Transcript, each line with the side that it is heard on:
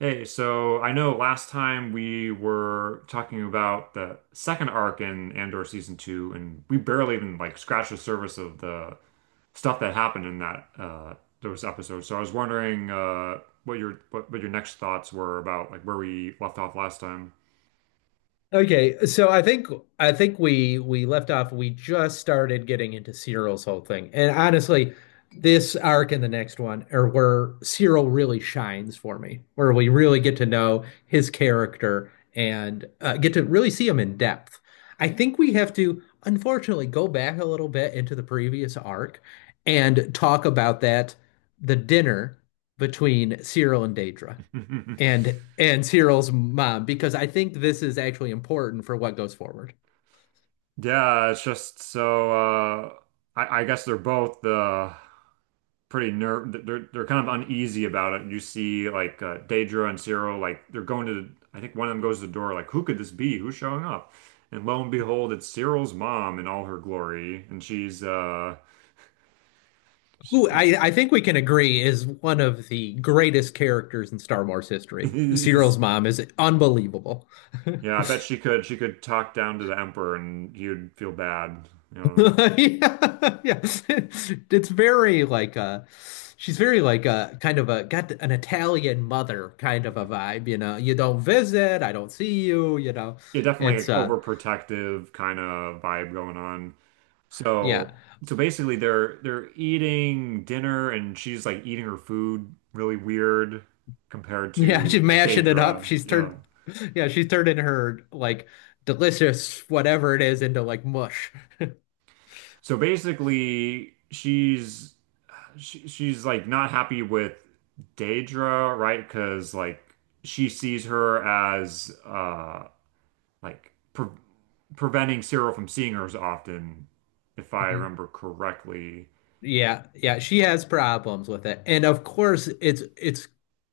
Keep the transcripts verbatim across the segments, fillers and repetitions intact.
right: Hey, so I know last time we were talking about the second arc in Andor season two, and we barely even like scratched the surface of the stuff that happened in that uh those episodes. So I was wondering uh what your what, what your next thoughts were about like where we left off last time.
left: Okay, so I think I think we we left off. We just started getting into Cyril's whole thing, and honestly, this arc and the next one are where Cyril really shines for me, where we really get to know his character and uh, get to really see him in depth. I think we have to, unfortunately, go back a little bit into the previous arc and talk about that the dinner between Cyril and Daedra and and Cyril's mom because I think this is actually important for what goes forward.
right: Yeah, it's just so uh I, I guess they're both the pretty nerve they're they're kind of uneasy about it. You see like uh, Daedra and Cyril, like they're going to the, I think one of them goes to the door, like, who could this be? Who's showing up? And lo and behold, it's Cyril's mom in all her glory, and she's uh
left: Who I, I think we can agree is one of the greatest characters in Star Wars history.
right: Yeah,
left: Cyril's mom is unbelievable.
right: I bet she could she could talk down to the emperor, and he would feel bad, you know.
left: Yeah, yeah. It's very like uh she's very like a kind of a got an Italian mother kind of a vibe, you know. You don't visit, I don't see you, you know.
right: Yeah, definitely
left: It's
right: like
left: uh
right: overprotective kind of vibe going on.
left: yeah.
right: So so basically they're they're eating dinner, and she's like eating her food really weird compared
left: Yeah,
right: to
left: she's
right: like
left: mashing it up.
right: Daedra.
left: She's
right: Yeah.
left: turned yeah, she's turning her like delicious whatever it is into like mush.
right: So basically she's she, she's like not happy with Daedra, right? Because like she sees her as uh like pre preventing Cyril from seeing her as often, if I
left: Mm-hmm.
right: remember correctly.
left: Yeah, yeah, she has problems with it. And of course, it's it's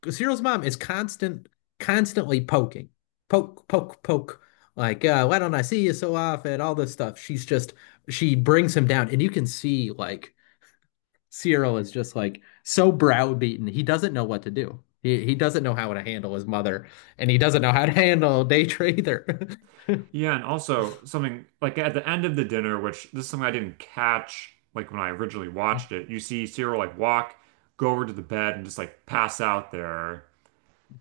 left: Cyril's mom is constant constantly poking. Poke, poke, poke. Like, uh, why don't I see you so often? All this stuff. She's just she brings him down, and you can see like Cyril is just like so browbeaten. He doesn't know what to do. He he doesn't know how to handle his mother, and he doesn't know how to handle Daetra either.
right: Yeah, and also something like at the end of the dinner, which this is something I didn't catch like when I originally watched it, you see Cyril like walk, go over to the bed and just like pass out there.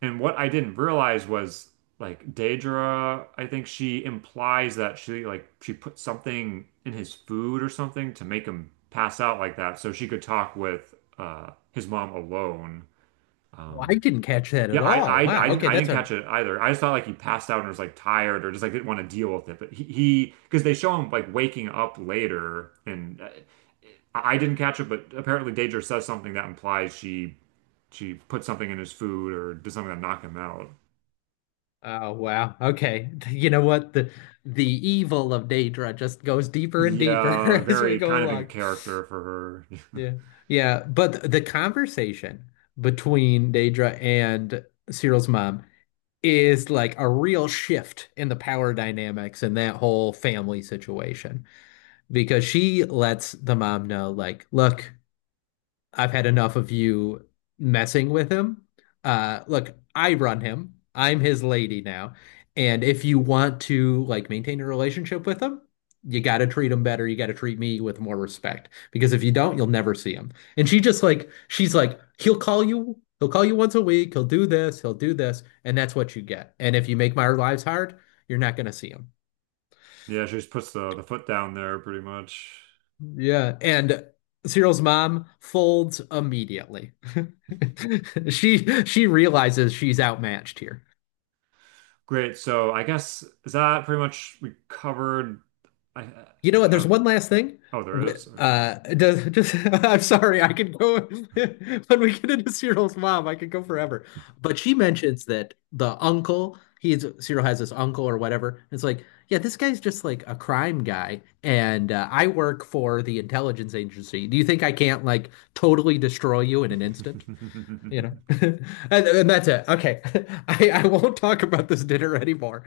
right: And what I didn't realize was like Daedra, I think she implies that she like she put something in his food or something to make him pass out like that, so she could talk with uh his mom alone.
left: Oh, I
right: Um
left: didn't catch that
right: yeah,
left: at
right: I,
left: all.
right: I, I
left: Wow.
right: didn't,
left: Okay,
right: I
left: that's
right: didn't
left: a
right: catch it either. I just thought like he passed out and was like tired or just like didn't want to deal with it. But he, he, because they show him like waking up later. And uh, I didn't catch it. But apparently, Daedra says something that implies she, she put something in his food or did something to knock him out.
left: Oh wow. Okay. You know what? The the evil of Daedra just goes deeper and
right: Yeah,
left: deeper as we
right: very
left: go
right: kind of in
left: along.
right: character for her.
left: Yeah. Yeah. But the conversation between Daedra and Cyril's mom is like a real shift in the power dynamics in that whole family situation because she lets the mom know, like, look. I've had enough of you messing with him. Uh, look, I run him. I'm his lady now. And if you want to like maintain a relationship with him, you got to treat him better. You got to treat me with more respect because if you don't, you'll never see him. And she just like she's like he'll call you. He'll call you once a week. He'll do this. He'll do this, and that's what you get. And if you make my lives hard, you're not going to see him.
right: Yeah, she just puts the the foot down there pretty much.
left: Yeah, and Cyril's mom folds immediately. She she realizes she's outmatched here.
right: Great. So I guess is that pretty much we covered? I, uh,
left: You know what? There's
right: the
left: one last thing.
right: Oh, there
left: Wh-
right: is.
left: Uh, does, just I'm sorry, I could go when we get into Cyril's mom, I could go forever. But she mentions that the uncle, he's Cyril has this uncle or whatever. It's like, yeah, this guy's just like a crime guy, and uh, I work for the intelligence agency. Do you think I can't like totally destroy you in an instant? you know and, and that's it okay I, I won't talk about this dinner anymore.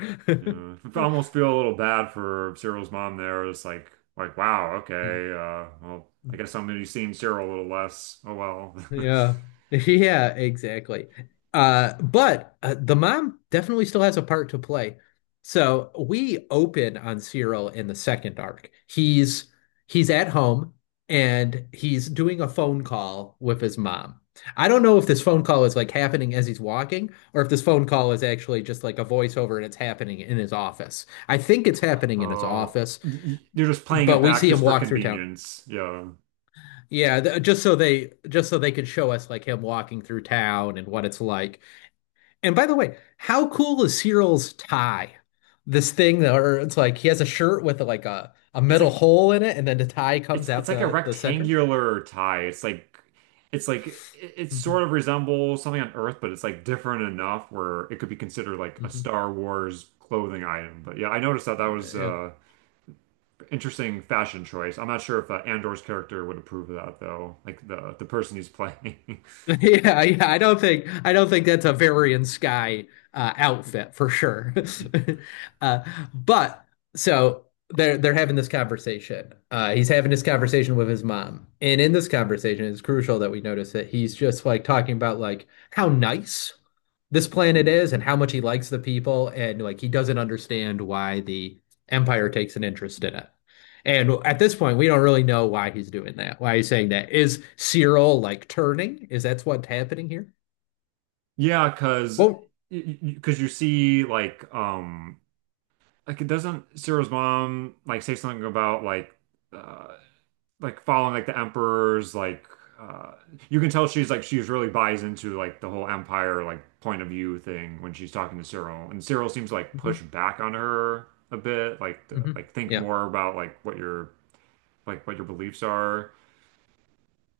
right: Yeah, I almost feel a little bad for Cyril's mom there. It's like, like, wow,
left: Hmm.
right: okay. Uh, well, I guess I'm gonna be seeing Cyril a little less. Oh well.
left: Yeah. Yeah, exactly. Uh, but uh, the mom definitely still has a part to play. So we open on Cyril in the second arc. He's he's at home and he's doing a phone call with his mom. I don't know if this phone call is like happening as he's walking or if this phone call is actually just like a voiceover and it's happening in his office. I think it's happening in his
right: Oh,
left: office,
right: y- y- you're just playing it
left: but we
right: back
left: see him
right: just for
left: walk through town.
right: convenience. Yeah,
left: Yeah, th just so they just so they could show us like him walking through town and what it's like. And by the way, how cool is Cyril's tie? This thing that- or It's like he has a shirt with like a a
right: it's
left: metal
right: like
left: hole in it, and then the tie comes
right: it's
left: out
right: it's like a
left: the the center.
right: rectangular tie. It's like it's like it, it sort
left: Hmm
right: of resembles something on Earth, but it's like different enough where it could be considered like a
left: hmm
right: Star Wars clothing item. But yeah, I noticed that. That was
left: Yeah.
right: uh interesting fashion choice. I'm not sure if uh, Andor's character would approve of that though, like the the person he's playing.
left: Yeah, yeah, I don't think I don't think that's a Varian Sky uh, outfit for sure. Uh, but so they're they're having this conversation. Uh, he's having this conversation with his mom, and in this conversation, it's crucial that we notice that he's just like talking about like how nice this planet is and how much he likes the people, and like he doesn't understand why the Empire takes an interest in it. And at this point, we don't really know why he's doing that, why he's saying that. Is Cyril like turning? Is that's what's happening here?
right: Yeah, because
left: Well,
right: because you see like um like it doesn't Ciro's mom like say something about like uh like following like the emperor's like, uh you can tell she's like she's really buys into like the whole empire like point of view thing when she's talking to Cyril, and Cyril seems to like
left: mhm,
right: push back on her a bit, like to
left: mhm,
right: like think
left: yeah.
right: more about like what your like what your beliefs are.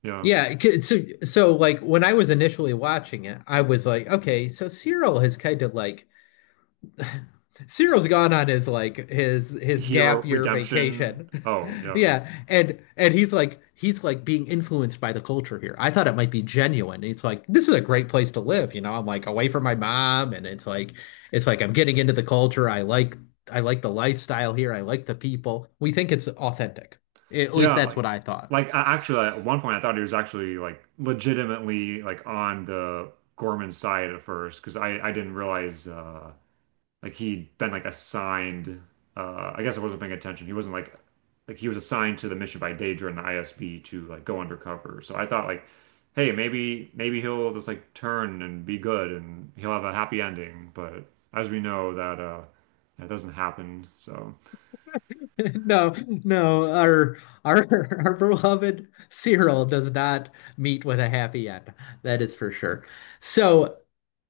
right: Yeah.
left: Yeah, so so like when I was initially watching it, I was like, okay, so Cyril has kind of like Cyril's gone on his like his his
right: Hero
left: gap year
right: Redemption.
left: vacation.
right: Oh, yeah.
left: Yeah, and and he's like he's like being influenced by the culture here. I thought it might be genuine. It's like this is a great place to live, you know. I'm like away from my mom, and it's like it's like I'm getting into the culture. I like I like the lifestyle here. I like the people. We think it's authentic. At least
right: Yeah,
left: that's what
right: like
left: I thought.
right: like I actually at one point I thought he was actually like legitimately like on the Gorman side at first, because I I didn't realize uh like he'd been like assigned. uh I guess I wasn't paying attention. He wasn't like like he was assigned to the mission by Daedra and the I S B to like go undercover. So I thought like, hey, maybe maybe he'll just like turn and be good and he'll have a happy ending, but as we know, that uh that doesn't happen. So
left: No, no, our our our beloved Cyril does not meet with a happy end. That is for sure. So,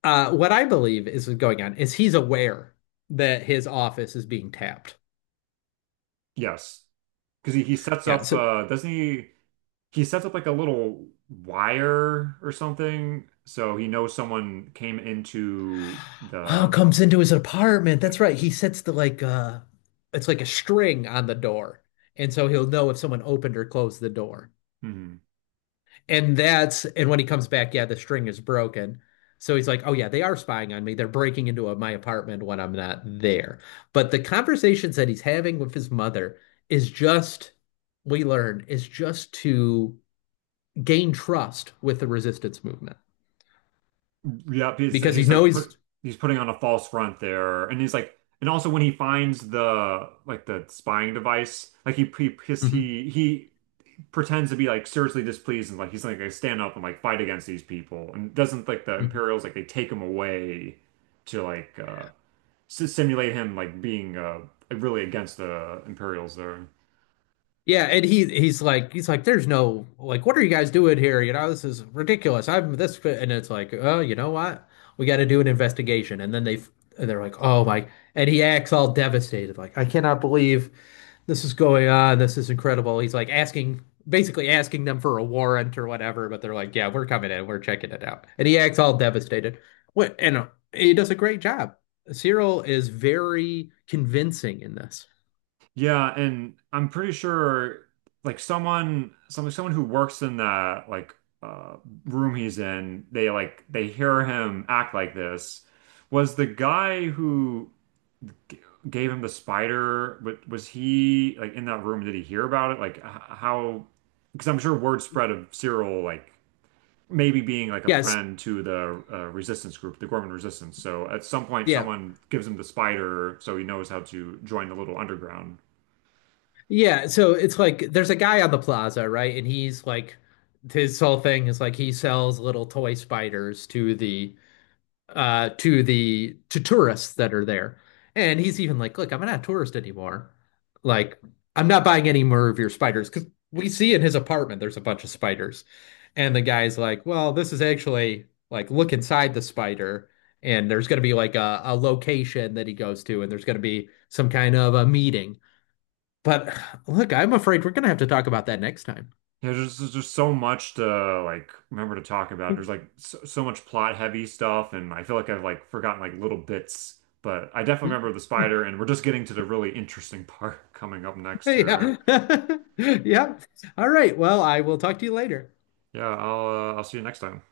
left: uh, what I believe is going on is he's aware that his office is being tapped.
right: yes, because he, he sets
left: Yeah,
right: up,
left: so
right: uh doesn't he he sets up like a little wire or something, so he knows someone came into
left: Oh,
right: the,
left: comes into his apartment.
right: yeah.
left: That's right. He sets the like uh it's like a string on the door. And so he'll know if someone opened or closed the door.
right: Hmm.
left: And that's and when he comes back, yeah, the string is broken. So he's like, "Oh yeah, they are spying on me. They're breaking into a, my apartment when I'm not there." But the conversations that he's having with his mother is just we learn is just to gain trust with the resistance movement
right: Yeah, he's
left: because he
right: he's like
left: knows
right: put
left: he's
right: he's putting on a false front there. And he's like, and also when he finds the like the spying device like he he his, he he pretends to be like seriously displeased and like he's like I stand up and like fight against these people, and doesn't like the
left: Mhm.
right: Imperials like they take him away to like uh s- simulate him like being uh really against the Imperials there.
left: Yeah, and he he's like he's like there's no like what are you guys doing here? You know, this is ridiculous. I'm this, and it's like, "Oh, you know what? We got to do an investigation." And then they and they're like, "Oh my." And he acts all devastated like, "I cannot believe this is going on. This is incredible." He's like asking basically asking them for a warrant or whatever, but they're like, "Yeah, we're coming in. We're checking it out." And he acts all devastated. What and uh, he does a great job. Cyril is very convincing in this.
right: Yeah, and I'm pretty sure like someone some someone who works in that like uh room he's in, they like they hear him act like this. Was the guy who g- gave him the spider, wa- was he like in that room? Did he hear about it? Like, h- how? Because I'm sure word spread of Cyril like maybe being like a
left: Yes.
right: friend to the uh, resistance group, the Gorman Resistance. So at some point,
left: Yeah,
right: someone gives him the spider, so he knows how to join the little underground.
left: yeah, so it's like there's a guy on the plaza, right? And he's like his whole thing is like he sells little toy spiders to the uh to the to tourists that are there. And he's even like, "Look, I'm not a tourist anymore. Like I'm not buying any more of your spiders because we see in his apartment there's a bunch of spiders." And the guy's like, "Well, this is actually like look inside the spider." And there's going to be like a, a location that he goes to, and there's going to be some kind of a meeting. But look, I'm afraid we're going to have to talk about that next time.
right: Yeah, there's, there's just so much to like remember to talk about. There's like so, so much plot heavy stuff, and I feel like I've like forgotten like little bits. But I definitely remember the spider, and we're just getting to the really interesting part coming up next here.
left: Yeah. Yeah. All right. Well, I will talk to you later.
right: Yeah, I'll uh, I'll see you next time.